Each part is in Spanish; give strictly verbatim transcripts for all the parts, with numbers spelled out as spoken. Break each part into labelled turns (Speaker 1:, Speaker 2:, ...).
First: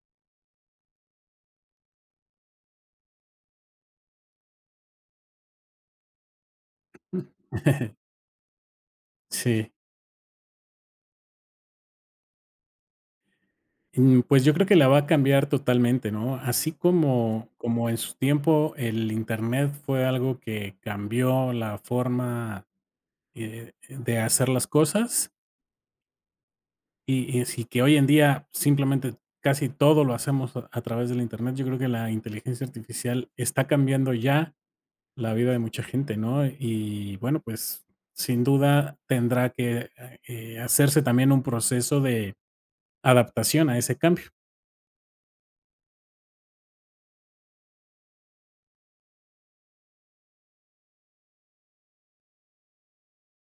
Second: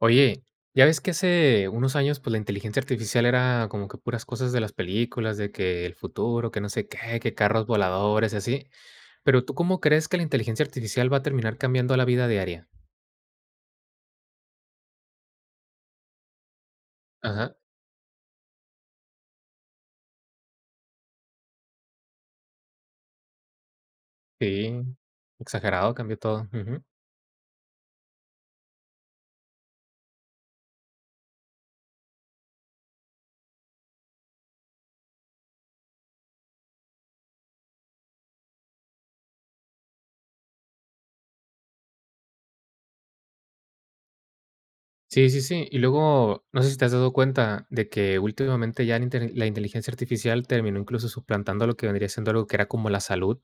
Speaker 1: Oye, ya ves que hace unos años, pues la inteligencia artificial era como que puras cosas de las películas, de que el futuro, que no sé qué, que carros voladores, y así. Pero ¿tú
Speaker 2: Sí.
Speaker 1: cómo crees que la inteligencia artificial va a terminar cambiando la vida diaria?
Speaker 2: Mm, Pues yo creo que la va a cambiar totalmente, ¿no? Así como,
Speaker 1: Ajá,
Speaker 2: como en su tiempo el Internet fue algo que cambió la forma eh, de hacer las
Speaker 1: sí,
Speaker 2: cosas
Speaker 1: exagerado, cambió todo. Ujú.
Speaker 2: y, y así que hoy en día simplemente casi todo lo hacemos a, a través del Internet, yo creo que la inteligencia artificial está cambiando ya la vida de mucha gente, ¿no? Y bueno, pues sin duda tendrá que eh, hacerse también un proceso de adaptación a ese cambio.
Speaker 1: Sí, sí, sí. Y luego, no sé si te has dado cuenta de que últimamente ya la inte- la inteligencia artificial terminó incluso suplantando lo que vendría siendo algo que era como la salud,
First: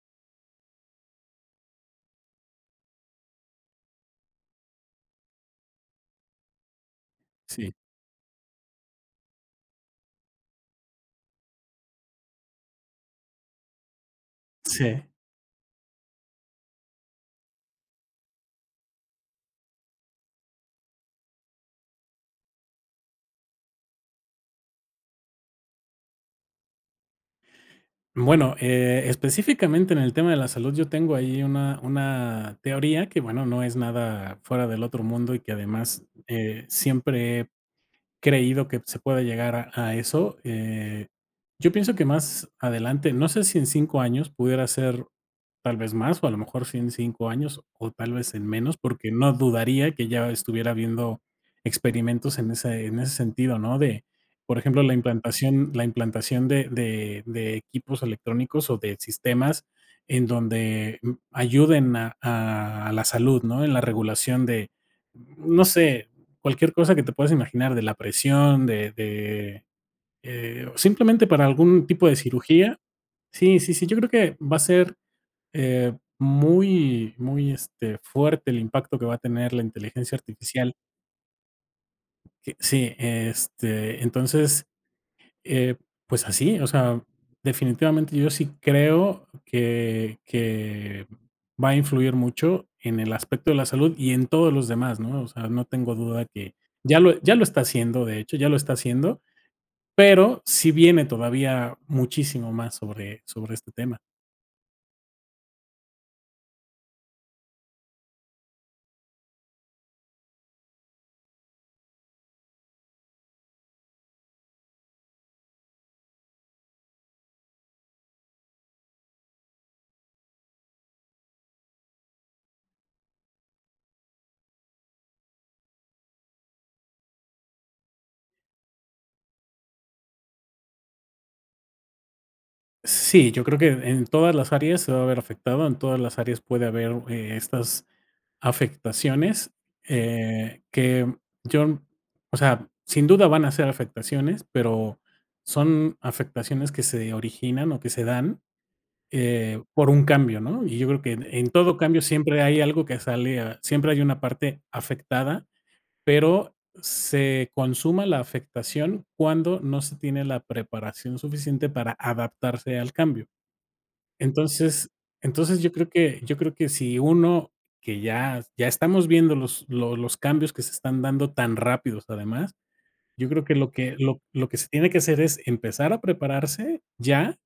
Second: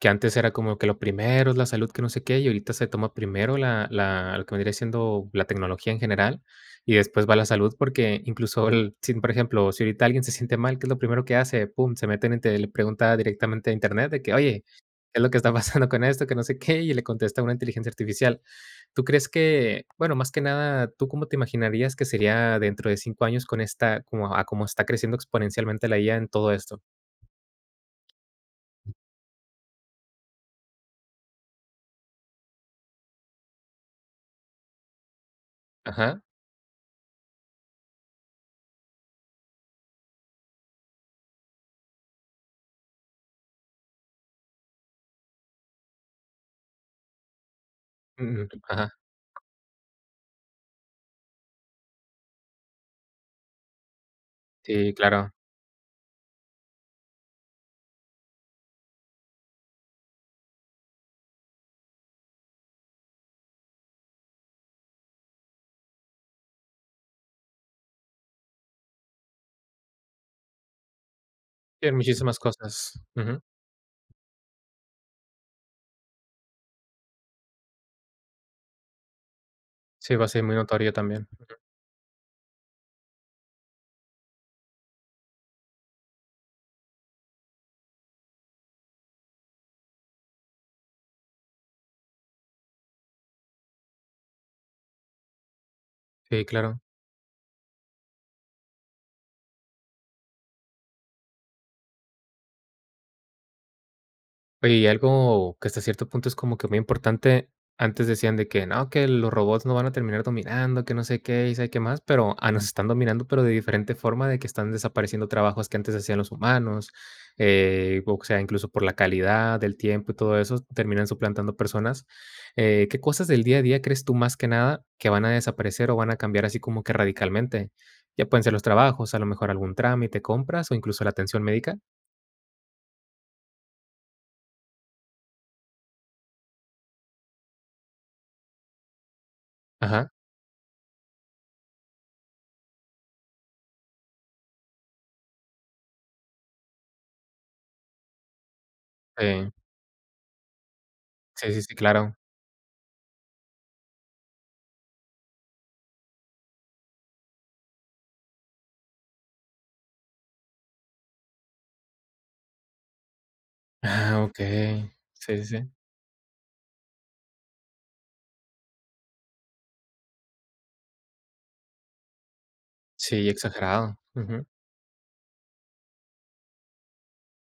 Speaker 1: que antes era como que lo primero es la salud, que no sé qué, y ahorita se toma primero la, la- lo que vendría siendo la tecnología en general, y después va la salud,
Speaker 2: Sí,
Speaker 1: porque incluso, el- si, por ejemplo, si ahorita alguien se siente mal, ¿qué es lo primero que hace? Pum, se meten y te- le pregunta directamente a internet de que, oye,
Speaker 2: sí.
Speaker 1: ¿qué es lo que está pasando con esto? Que no sé qué, y le contesta una inteligencia artificial. ¿Tú crees que, bueno, más que nada, tú cómo te imaginarías que sería dentro de cinco años con esta como a cómo está creciendo exponencialmente la I A en todo esto?
Speaker 2: Bueno, eh, específicamente en el tema de la salud, yo tengo ahí una, una teoría que, bueno, no es nada fuera del otro mundo y que además
Speaker 1: Ajá,
Speaker 2: eh, siempre creído que se pueda llegar a a eso. Eh, yo pienso que más adelante, no sé si en cinco años pudiera ser tal vez más, o a lo mejor sí en cinco años, o tal vez en
Speaker 1: mm,
Speaker 2: menos,
Speaker 1: ajá,
Speaker 2: porque no dudaría que ya estuviera viendo experimentos en ese en ese sentido, ¿no? De, por ejemplo, la
Speaker 1: sí, claro.
Speaker 2: implantación la implantación de de de equipos electrónicos o de sistemas en donde, mm, ayuden a a a la salud, ¿no? En la regulación de, no sé, cualquier cosa que te puedas imaginar, de la presión, de de, eh, o simplemente para algún
Speaker 1: Sí, en
Speaker 2: tipo de
Speaker 1: muchísimas
Speaker 2: cirugía.
Speaker 1: cosas, ujú.
Speaker 2: Sí, sí, sí, yo creo que va a ser, eh, muy, muy, este, fuerte el impacto que va a tener la inteligencia
Speaker 1: Sí, va a ser muy
Speaker 2: artificial,
Speaker 1: notorio también.
Speaker 2: que sí, este, entonces, eh, pues así, o sea, definitivamente yo sí creo que que va a influir mucho en el aspecto de la salud y en todos los demás, ¿no? O sea, no tengo duda
Speaker 1: Sí,
Speaker 2: que
Speaker 1: claro.
Speaker 2: ya lo ya lo está haciendo, de hecho, ya lo está haciendo, pero sí viene todavía muchísimo más sobre sobre este tema.
Speaker 1: Oye, y algo que hasta cierto punto es como que muy importante, antes decían de que no, que los robots no van a terminar dominando, que no sé qué y sabe qué más, pero ah, nos están dominando, pero de diferente forma, de que están desapareciendo trabajos que antes hacían los humanos, eh, o sea, incluso por la calidad del tiempo y todo eso, terminan suplantando personas. Eh, ¿qué cosas del día a día crees tú más que nada que van a desaparecer o van a cambiar así como que radicalmente? Ya pueden ser los trabajos, a lo mejor algún trámite, compras o incluso la atención médica.
Speaker 2: Sí, yo creo que en todas las áreas se va a ver afectado, en todas las áreas puede haber, eh, estas afectaciones,
Speaker 1: Ajá,
Speaker 2: eh, que yo, o sea, sin duda van a ser afectaciones, pero son afectaciones que se originan o que se dan,
Speaker 1: eh,
Speaker 2: eh, por un cambio, ¿no? Y yo creo que en en
Speaker 1: sí, sí, sí,
Speaker 2: todo cambio
Speaker 1: claro.
Speaker 2: siempre hay algo que sale a siempre hay una parte afectada, pero se consuma la afectación cuando no se tiene la preparación suficiente para adaptarse al cambio.
Speaker 1: Ah,
Speaker 2: Entonces
Speaker 1: okey. Sí, sí,
Speaker 2: entonces
Speaker 1: sí.
Speaker 2: yo creo que yo creo que si uno que ya ya estamos viendo los lo los cambios que se están dando tan rápidos, además,
Speaker 1: Sí,
Speaker 2: yo creo que lo que
Speaker 1: exagerado.
Speaker 2: lo
Speaker 1: Ujú,
Speaker 2: lo que se tiene que hacer es empezar a prepararse ya.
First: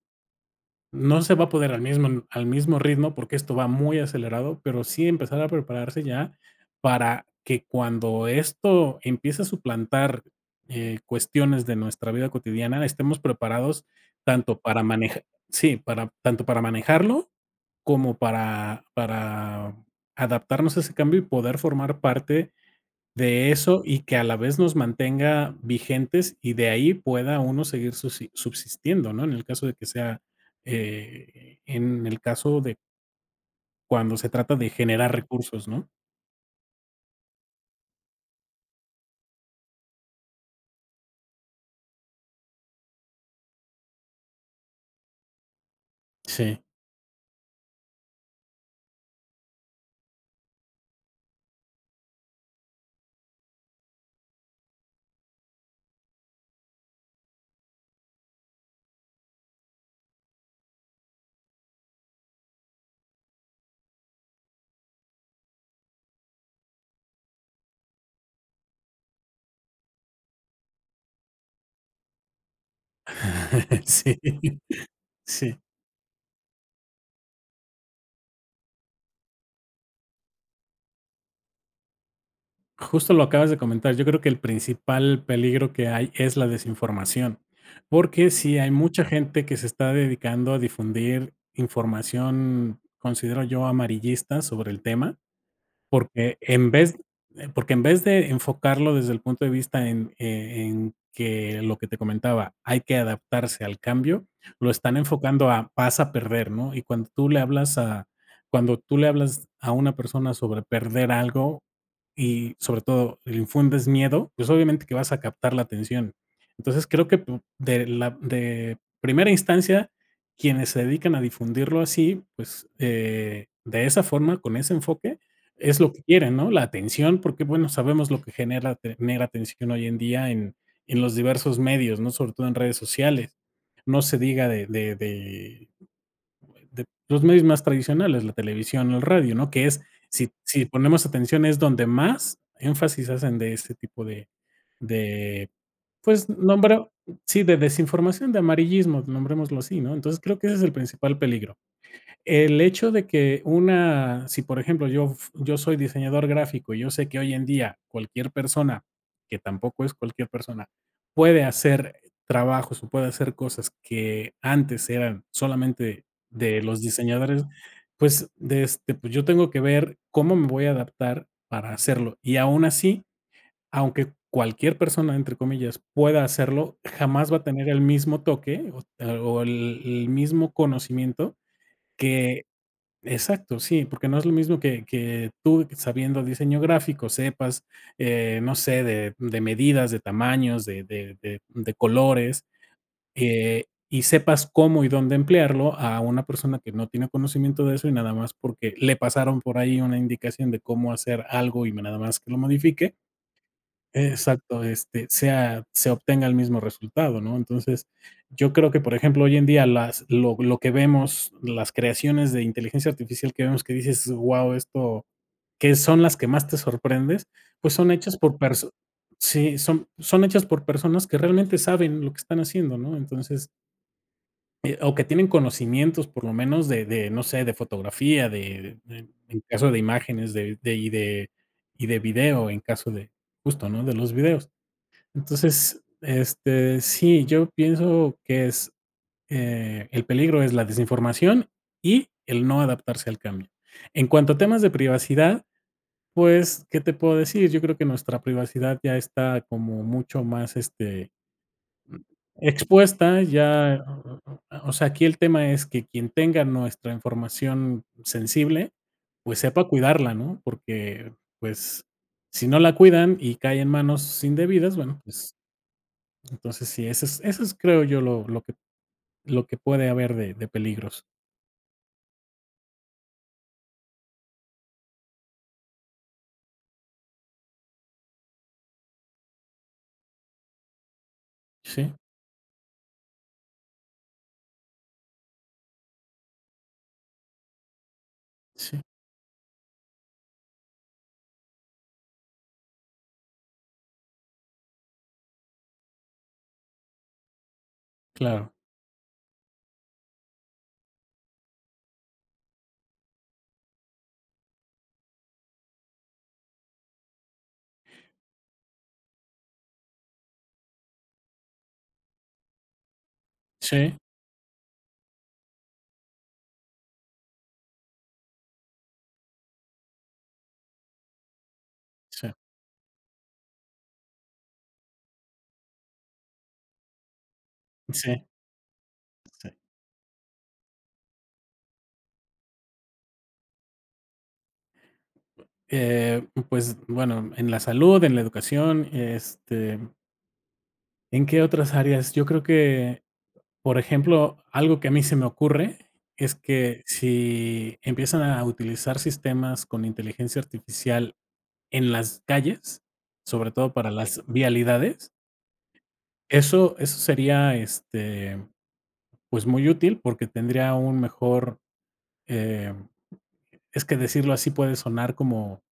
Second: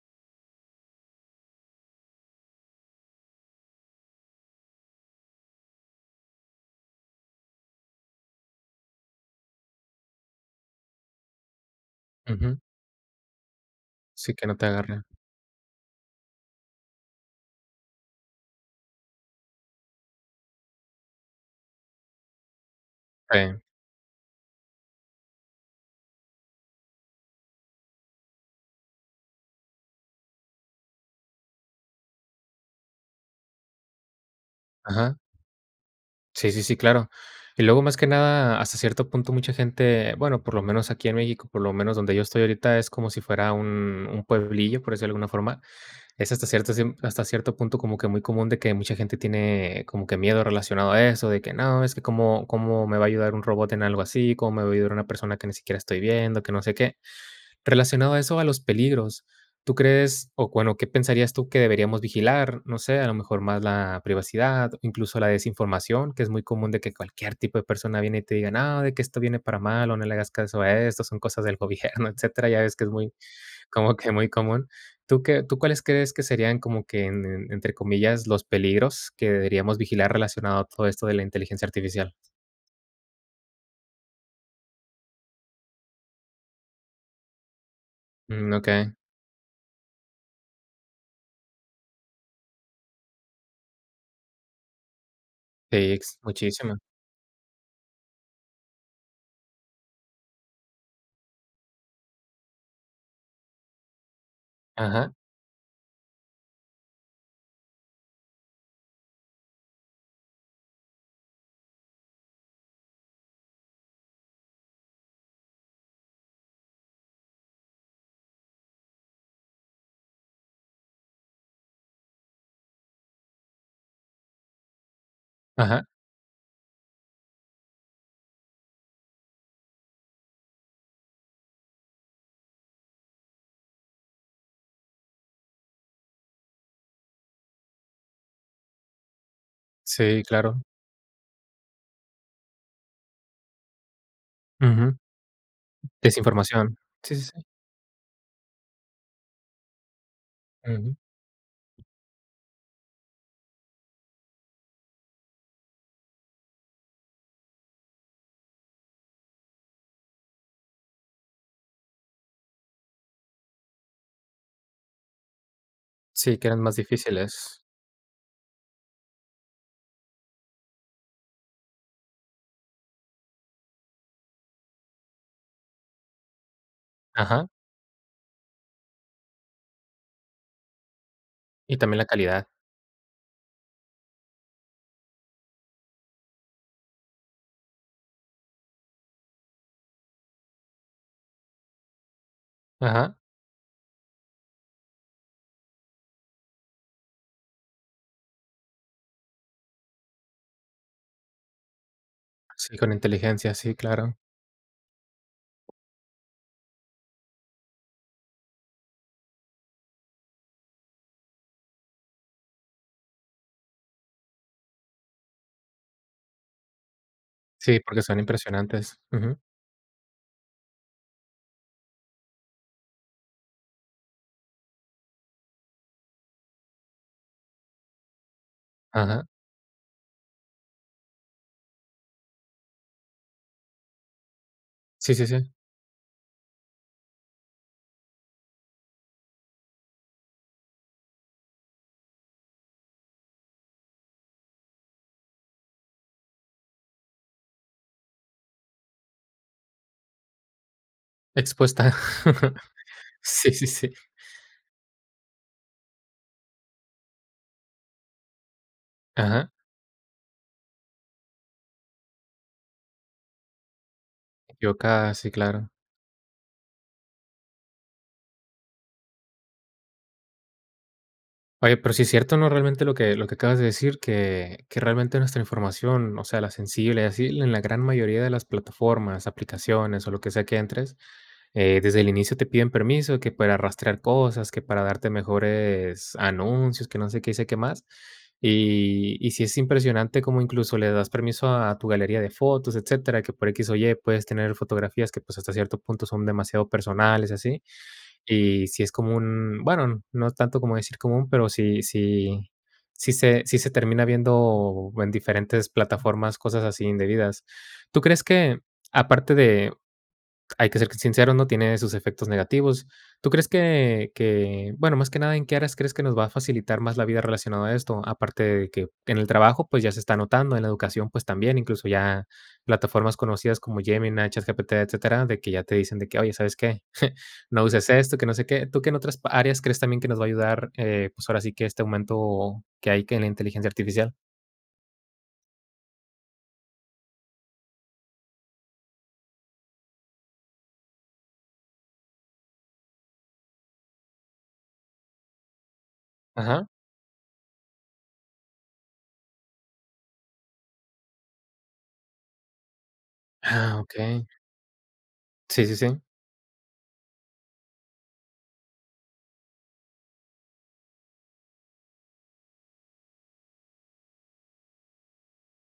Speaker 2: No se va a poder al mismo al mismo ritmo, porque esto va muy acelerado, pero sí empezar a prepararse ya para que cuando esto empiece a suplantar, eh, cuestiones de nuestra vida
Speaker 1: ujú.
Speaker 2: cotidiana, estemos preparados
Speaker 1: Sí, que no
Speaker 2: tanto
Speaker 1: te
Speaker 2: para
Speaker 1: agarre.
Speaker 2: manejar sí, para tanto para manejarlo como para para adaptarnos a ese cambio y poder formar parte
Speaker 1: Sí.
Speaker 2: de eso, y que a la vez nos mantenga vigentes, y de ahí pueda uno seguir subsi subsistiendo, ¿no? En el caso de que sea, eh, en el caso de cuando se trata de generar
Speaker 1: Ajá.
Speaker 2: recursos, ¿no?
Speaker 1: Sí, sí, sí, claro. Y luego, más que nada, hasta cierto punto, mucha gente, bueno, por lo menos aquí en México, por lo menos donde yo estoy ahorita, es como si fuera un un pueblillo, por decirlo de alguna forma. Es hasta
Speaker 2: Sí,
Speaker 1: cierto ciem hasta cierto punto como que muy común de que mucha gente tiene como que miedo relacionado a eso, de que: "No, es que cómo cómo me va a ayudar un robot en algo así, cómo me va a ayudar una persona que ni siquiera estoy viendo, que no sé qué". Relacionado a eso, a los peligros, ¿tú crees, o bueno, qué pensarías tú que deberíamos vigilar? No sé, a lo mejor más la privacidad, o incluso la desinformación, que es muy común de que cualquier tipo de persona viene y te diga, no, de que esto viene para mal, o no le hagas caso a esto, son cosas del gobierno, etcétera. Ya ves que es muy, como que
Speaker 2: sí,
Speaker 1: muy común. ¿Tú qué, tú
Speaker 2: sí.
Speaker 1: cuáles crees que serían como que, en- en- entre comillas, los peligros que deberíamos vigilar relacionado a todo esto de la inteligencia artificial?
Speaker 2: Justo lo acabas de comentar. Yo creo que el principal peligro que hay es la desinformación, porque
Speaker 1: Mm,
Speaker 2: si
Speaker 1: ok,
Speaker 2: hay mucha gente que se está dedicando a difundir información, considero yo, amarillista sobre el tema.
Speaker 1: sí, ex-
Speaker 2: Porque en
Speaker 1: muchísimo.
Speaker 2: vez eh, porque en vez de enfocarlo desde el punto de vista en eh, en que lo que te comentaba, hay que adaptarse al cambio, lo están
Speaker 1: Ajá,
Speaker 2: enfocando a vas a perder, ¿no? Y cuando tú le hablas a cuando tú le hablas a una persona sobre perder algo y, sobre todo, le infundes miedo, pues, obviamente que vas a captar la atención. Entonces, creo que pu de la de primera instancia, quienes se dedican a difundirlo así, pues, eh, de esa forma, con ese enfoque, es
Speaker 1: ajá,
Speaker 2: lo que quieren, ¿no? La atención, porque, bueno, sabemos lo que genera tener atención hoy en día en en los diversos medios, ¿no? Sobre todo en redes sociales. No se diga de de de de los medios más tradicionales, la televisión, el radio, ¿no? Que es,
Speaker 1: sí,
Speaker 2: si
Speaker 1: claro.
Speaker 2: si ponemos atención, es donde más énfasis hacen de ese tipo de
Speaker 1: Ujú.
Speaker 2: de, pues,
Speaker 1: Desinformación.
Speaker 2: nombra
Speaker 1: Sí, sí, sí.
Speaker 2: sí, de desinformación, de amarillismo, nombrémoslo así, ¿no? Entonces, creo que ese es el
Speaker 1: Ujú.
Speaker 2: principal peligro. El hecho de que una si, por ejemplo, yo f yo soy diseñador gráfico y yo sé que hoy en día cualquier persona, que tampoco es cualquier persona, puede hacer trabajos o puede hacer cosas que antes eran solamente
Speaker 1: Sí, que eran
Speaker 2: de
Speaker 1: más
Speaker 2: los diseñadores,
Speaker 1: difíciles.
Speaker 2: pues, de este, pues, yo tengo que ver cómo me voy a adaptar para hacerlo. Y aún así, aunque cualquier persona, entre comillas, pueda hacerlo, jamás va a
Speaker 1: Ajá.
Speaker 2: tener el mismo toque o o el el mismo conocimiento
Speaker 1: Y también la
Speaker 2: que
Speaker 1: calidad.
Speaker 2: exacto, sí, porque no es lo mismo que que tú sabiendo diseño gráfico sepas, eh, no sé, de de medidas, de tamaños, de de de de colores,
Speaker 1: Ajá.
Speaker 2: eh, y sepas cómo y dónde emplearlo a una persona que no tiene conocimiento de eso y nada más porque le pasaron por ahí una indicación de cómo hacer algo y nada más que lo
Speaker 1: Sí, con
Speaker 2: modifique,
Speaker 1: inteligencia, sí, claro.
Speaker 2: exacto, este, sea se obtenga el mismo resultado, ¿no? Entonces, yo creo que, por ejemplo, hoy en día las lo lo que vemos, las creaciones de inteligencia artificial que vemos que dices: "Guau, esto", que son las que más te sorprendes, pues
Speaker 1: Sí,
Speaker 2: son
Speaker 1: porque
Speaker 2: hechas
Speaker 1: son
Speaker 2: por perso
Speaker 1: impresionantes. Ujú.
Speaker 2: sí, son son hechas por personas que realmente saben lo que están haciendo, ¿no? Entonces, o que tienen conocimientos, por lo menos, de de, no sé, de fotografía, de de
Speaker 1: Ajá.
Speaker 2: en caso de imágenes, de de y de y de video, en caso de justo, ¿no?, de los videos.
Speaker 1: Sí, sí, sí.
Speaker 2: Entonces, este, sí, yo pienso que es, eh, el peligro es la desinformación y el no adaptarse al cambio. En cuanto a temas de privacidad, pues, ¿qué te puedo decir? Yo creo que nuestra privacidad ya está como mucho más, este,
Speaker 1: Expuesta.
Speaker 2: expuesta,
Speaker 1: Sí, sí,
Speaker 2: ya,
Speaker 1: sí.
Speaker 2: o sea, aquí el tema es que quien tenga nuestra información sensible, pues,
Speaker 1: Ajá.
Speaker 2: sepa cuidarla, ¿no? Porque, pues, si no la cuidan y cae en manos indebidas, bueno,
Speaker 1: Equivocada, sí,
Speaker 2: pues
Speaker 1: claro.
Speaker 2: entonces, sí, eso es eso es, creo yo, lo lo que lo que puede haber de de peligros.
Speaker 1: Oye, pero sí es cierto, ¿no? Realmente lo que lo que acabas de decir, que que realmente nuestra información, o sea, la sensible y así, en la gran mayoría de las plataformas, aplicaciones o lo que sea que entres, eh,
Speaker 2: Sí,
Speaker 1: desde el inicio te piden permiso, que para rastrear cosas, que para darte mejores anuncios, que no sé qué y sé qué más.
Speaker 2: sí,
Speaker 1: Y y sí es impresionante cómo incluso le das permiso a tu galería de fotos, etcétera, que por equis o ye puedes tener fotografías que, pues, hasta cierto punto son demasiado personales así.
Speaker 2: claro.
Speaker 1: Y sí es común, bueno, no tanto como decir común, pero sí sí sí se sí se termina viendo en diferentes plataformas cosas así indebidas. ¿Tú crees que, aparte de hay que ser sinceros, ¿no? Tiene sus efectos negativos. ¿Tú crees
Speaker 2: Sí,
Speaker 1: que que, bueno, más que nada, en qué áreas crees que nos va a facilitar más la vida relacionado a esto? Aparte de que en el trabajo, pues, ya se está notando, en la educación, pues, también, incluso ya
Speaker 2: sí,
Speaker 1: plataformas conocidas como Gemini, ChatGPT, etcétera, de que ya te dicen de que: "Oye, ¿sabes qué? No uses esto,
Speaker 2: sí,
Speaker 1: que no sé qué". ¿Tú qué en otras pa
Speaker 2: sí.
Speaker 1: áreas crees también que nos va a ayudar, eh, pues, ahora sí que este aumento que hay que en la inteligencia artificial?
Speaker 2: Eh, pues, bueno, en la salud, en la educación, este, ¿en qué otras áreas? Yo creo que, por ejemplo, algo que a mí se me ocurre es
Speaker 1: Ajá.
Speaker 2: que si empiezan a utilizar sistemas con inteligencia artificial en las calles, sobre todo
Speaker 1: Ah,
Speaker 2: para las
Speaker 1: okey.
Speaker 2: vialidades,
Speaker 1: Sí, sí, sí.
Speaker 2: eso eso sería, este pues, muy útil, porque tendría un mejor, eh, es que decirlo así puede sonar como,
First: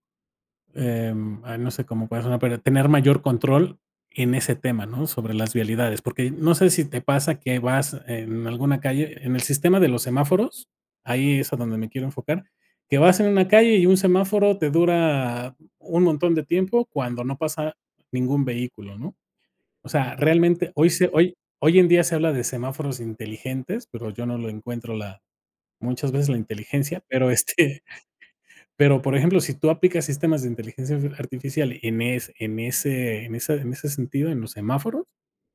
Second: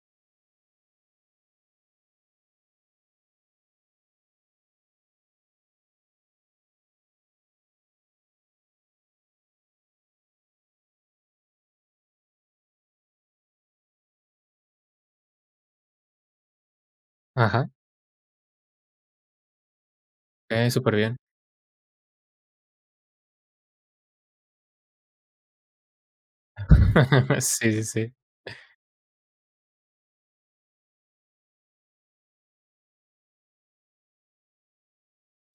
Speaker 2: em, ay, no sé cómo puede sonar, pero tener mayor control en ese tema, ¿no? Sobre las vialidades, porque no sé si te pasa que vas en alguna calle, en el sistema de los semáforos, ahí es a donde me quiero enfocar, que vas en una calle y un semáforo te dura un montón de tiempo cuando no
Speaker 1: Ajá.
Speaker 2: pasa ningún vehículo, ¿no? O sea,
Speaker 1: Eh,
Speaker 2: realmente hoy
Speaker 1: súper
Speaker 2: se
Speaker 1: bien.
Speaker 2: hoy hoy en día se habla de semáforos inteligentes, pero yo no lo encuentro la muchas veces la inteligencia, pero,
Speaker 1: Sí,
Speaker 2: este,
Speaker 1: sí, sí.
Speaker 2: pero, por ejemplo, si tú aplicas sistemas de inteligencia arti artificial en es en ese en esa en ese sentido, en los semáforos,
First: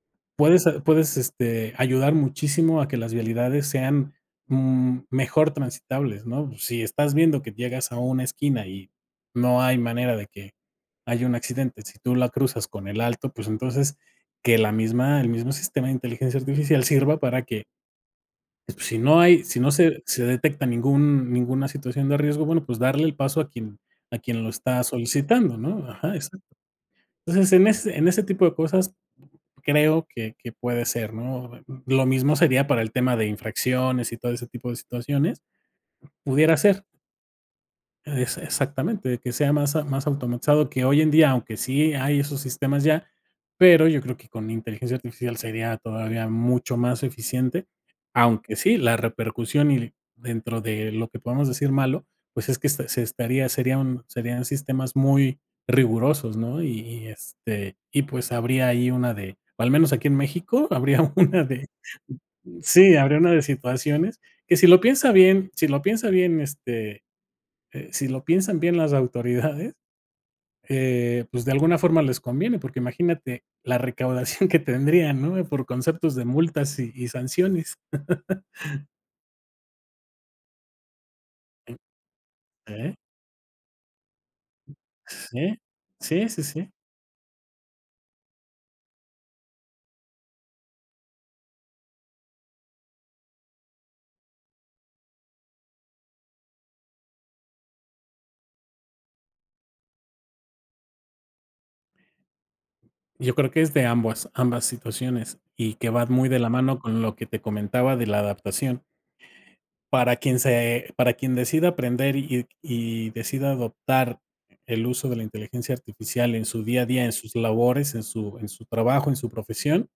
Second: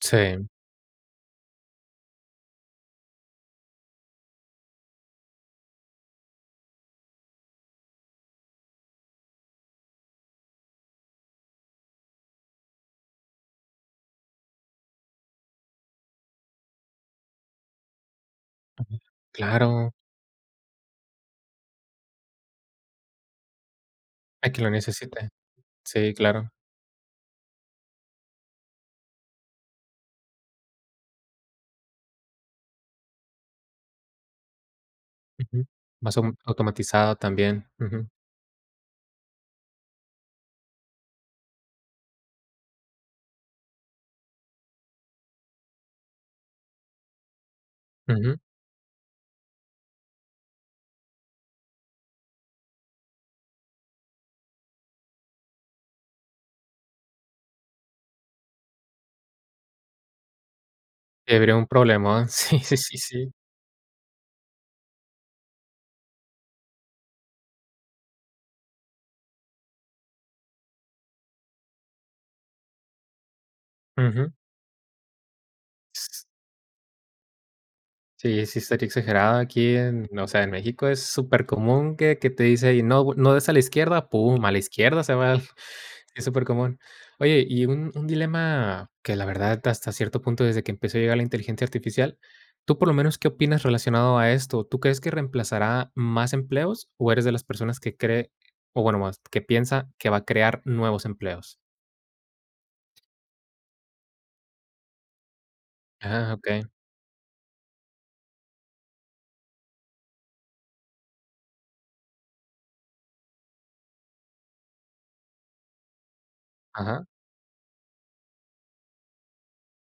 Speaker 1: Sí.
Speaker 2: puedes a puedes, este, ayudar muchísimo a que las vialidades sean, mm, mejor transitables, ¿no? Si estás viendo que llegas a una esquina y no hay manera de que haya un accidente, si tú la cruzas con el alto, pues, entonces, que la misma el mismo sistema de inteligencia artificial sirva para que si no hay si no
Speaker 1: Claro,
Speaker 2: se se detecta ningún ninguna situación de riesgo, bueno, pues darle el paso a quien a quien lo
Speaker 1: hay quien lo
Speaker 2: está
Speaker 1: necesite.
Speaker 2: solicitando, ¿no?
Speaker 1: Sí,
Speaker 2: Ajá, exacto.
Speaker 1: claro.
Speaker 2: Entonces, en ese en ese tipo de cosas creo que que puede ser, ¿no? Lo mismo sería para el tema de infracciones y todo ese tipo de situaciones,
Speaker 1: Ujú. Más au
Speaker 2: pudiera ser.
Speaker 1: automatizado también. Ujú,
Speaker 2: Es exactamente, que sea más a más automatizado, que hoy en día, aunque sí hay esos sistemas ya, pero yo creo que con inteligencia artificial sería todavía mucho más eficiente,
Speaker 1: ujú.
Speaker 2: aunque sí, la repercusión y dentro de lo que podamos decir malo, pues es que esta se estaría serían serían sistemas muy rigurosos, ¿no? Y y, este, y pues habría ahí una de o al menos aquí en México, habría
Speaker 1: Y
Speaker 2: una
Speaker 1: habría un
Speaker 2: de
Speaker 1: problema. Sí, sí,
Speaker 2: sí,
Speaker 1: sí,
Speaker 2: habría una
Speaker 1: sí.
Speaker 2: de situaciones que si lo piensa bien si lo piensa bien, este, eh, si lo piensan bien las autoridades, eh, pues de alguna forma les conviene, porque imagínate la
Speaker 1: Ujú.
Speaker 2: recaudación que tendrían, ¿no? Por conceptos de multas y, y sanciones.
Speaker 1: Sí, sí estaría exagerado aquí en, o sea, en México es súper común que que te dice: "Y
Speaker 2: ¿Eh?
Speaker 1: no, no des a la izquierda", pum, a la izquierda se va.
Speaker 2: Sí,
Speaker 1: Es
Speaker 2: sí, sí,
Speaker 1: súper
Speaker 2: sí.
Speaker 1: común. Oye, y un un dilema que la verdad hasta cierto punto desde que empezó a llegar la inteligencia artificial, ¿tú por lo menos qué opinas relacionado a esto? ¿Tú crees que reemplazará más empleos o eres de las personas que cree o bueno, más que piensa que va a crear nuevos empleos?
Speaker 2: Yo creo que es de ambas, ambas situaciones y que va muy
Speaker 1: Ah,
Speaker 2: de la
Speaker 1: okey.
Speaker 2: mano con lo que te comentaba de la adaptación. Para quien se, para quien decida aprender y, y decida adoptar el uso de la inteligencia artificial en su día a día,
Speaker 1: Ajá.
Speaker 2: en sus labores, en su, en su trabajo, en su profesión,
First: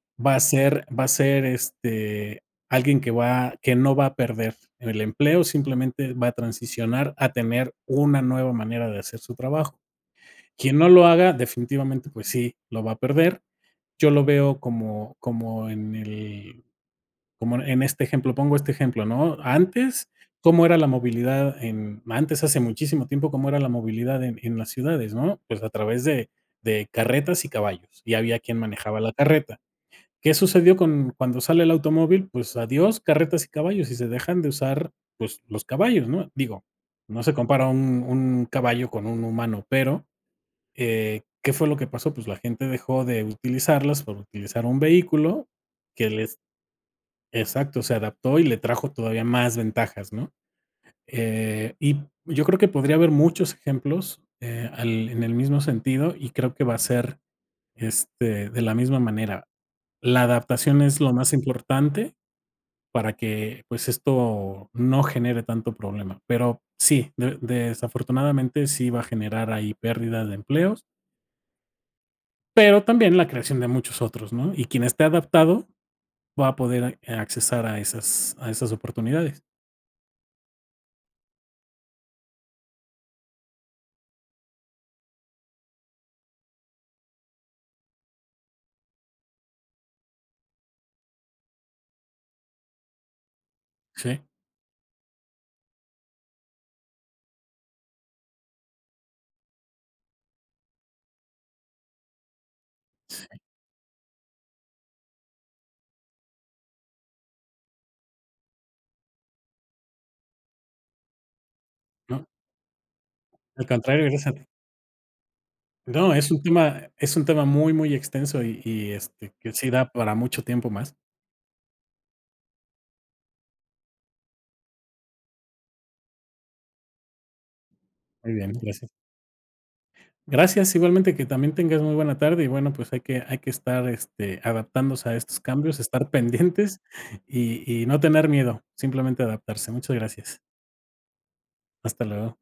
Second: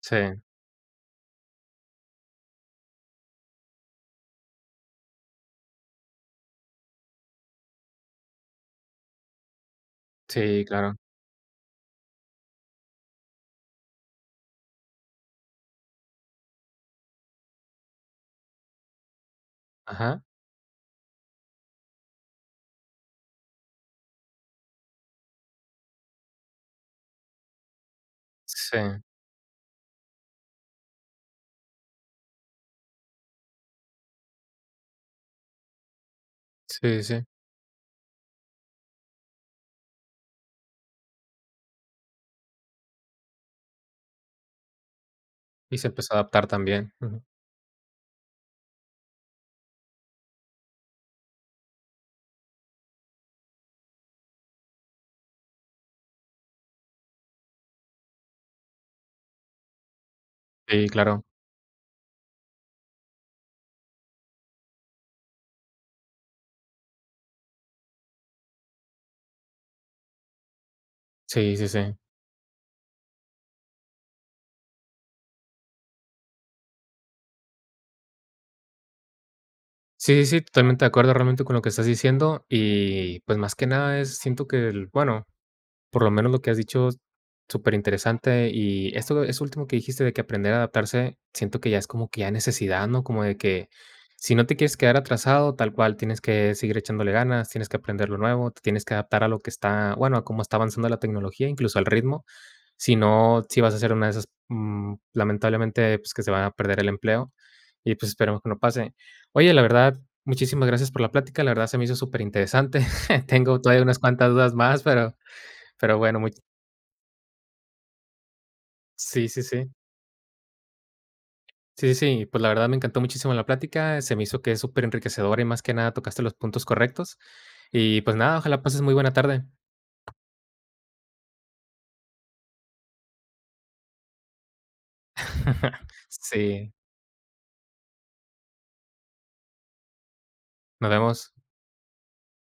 Speaker 1: Sí,
Speaker 2: va a ser va a ser, este, alguien que va que no va a perder el empleo, simplemente va a transicionar a tener una nueva manera de hacer su trabajo.
Speaker 1: sí,
Speaker 2: Quien no
Speaker 1: claro.
Speaker 2: lo haga, definitivamente, pues sí, lo va a perder. Yo lo veo como como en el como en este ejemplo, pongo este ejemplo, ¿no? Antes,
Speaker 1: Ajá.
Speaker 2: ¿cómo era la movilidad en antes, hace muchísimo tiempo, cómo era la movilidad en en las ciudades, no? Pues a través de de carretas y caballos, y había quien
Speaker 1: Sí,
Speaker 2: manejaba la carreta. ¿Qué sucedió con cuando sale el automóvil? Pues adiós, carretas y caballos, y se dejan de usar, pues, los caballos, ¿no? Digo,
Speaker 1: sí,
Speaker 2: no
Speaker 1: sí.
Speaker 2: se compara un un caballo con un humano, pero, eh, ¿qué fue lo que pasó? Pues, la gente dejó de utilizarlas por utilizar un vehículo
Speaker 1: Y se
Speaker 2: que
Speaker 1: empezó a
Speaker 2: les
Speaker 1: adaptar también. Ujú.
Speaker 2: exacto, se adaptó y le trajo todavía más ventajas, ¿no? Eh, y yo creo que podría haber muchos ejemplos, eh, al en el mismo sentido, y creo que va a ser, este, de la misma manera. La adaptación
Speaker 1: Sí,
Speaker 2: es lo
Speaker 1: claro.
Speaker 2: más importante para que, pues, esto no genere tanto problema. Pero sí, de desafortunadamente sí va a generar ahí pérdidas de empleos,
Speaker 1: Sí, sí, sí.
Speaker 2: pero también la creación de muchos otros, ¿no? Y quien esté adaptado va a poder a accesar a esas a esas oportunidades.
Speaker 1: Sí, sí, sí, totalmente de acuerdo realmente con lo que estás diciendo. Y pues más que nada es, siento que el, bueno, por lo menos lo que has dicho, súper interesante. Y esto, es último que dijiste de que aprender a adaptarse, siento que ya es como que ya necesidad, ¿no? Como de que
Speaker 2: Sí,
Speaker 1: si no te quieres quedar atrasado, tal cual, tienes que seguir echándole ganas, tienes que aprender lo nuevo, te tienes que adaptar a lo que está, bueno, a cómo está avanzando la tecnología, incluso al ritmo. Si
Speaker 2: sí,
Speaker 1: no, sí vas a ser una de esas, mm, lamentablemente, pues, que se van a perder el empleo y, pues, esperemos que no pase. Oye, la verdad, muchísimas gracias por la plática, la verdad se me hizo súper
Speaker 2: no,
Speaker 1: interesante. Tengo
Speaker 2: al
Speaker 1: todavía unas
Speaker 2: contrario, gracias
Speaker 1: cuantas
Speaker 2: a ti.
Speaker 1: dudas más, pero pero
Speaker 2: No,
Speaker 1: bueno,
Speaker 2: es
Speaker 1: much
Speaker 2: un tema es un tema muy, muy extenso y y,
Speaker 1: sí,
Speaker 2: este,
Speaker 1: sí,
Speaker 2: que sí
Speaker 1: sí.
Speaker 2: da para mucho tiempo más.
Speaker 1: Sí, sí, sí, pues, la verdad me encantó muchísimo la plática, se me hizo que es superenriquecedora y más que nada tocaste los puntos correctos. Y, pues,
Speaker 2: Muy
Speaker 1: nada,
Speaker 2: bien,
Speaker 1: ojalá pases
Speaker 2: gracias.
Speaker 1: muy buena tarde.
Speaker 2: Gracias, igualmente que también tengas muy buena tarde y bueno, pues hay que, hay que estar este, adaptándose a estos cambios, estar
Speaker 1: Sí,
Speaker 2: pendientes y, y no tener miedo, simplemente adaptarse. Muchas gracias.
Speaker 1: nos vemos.
Speaker 2: Hasta luego.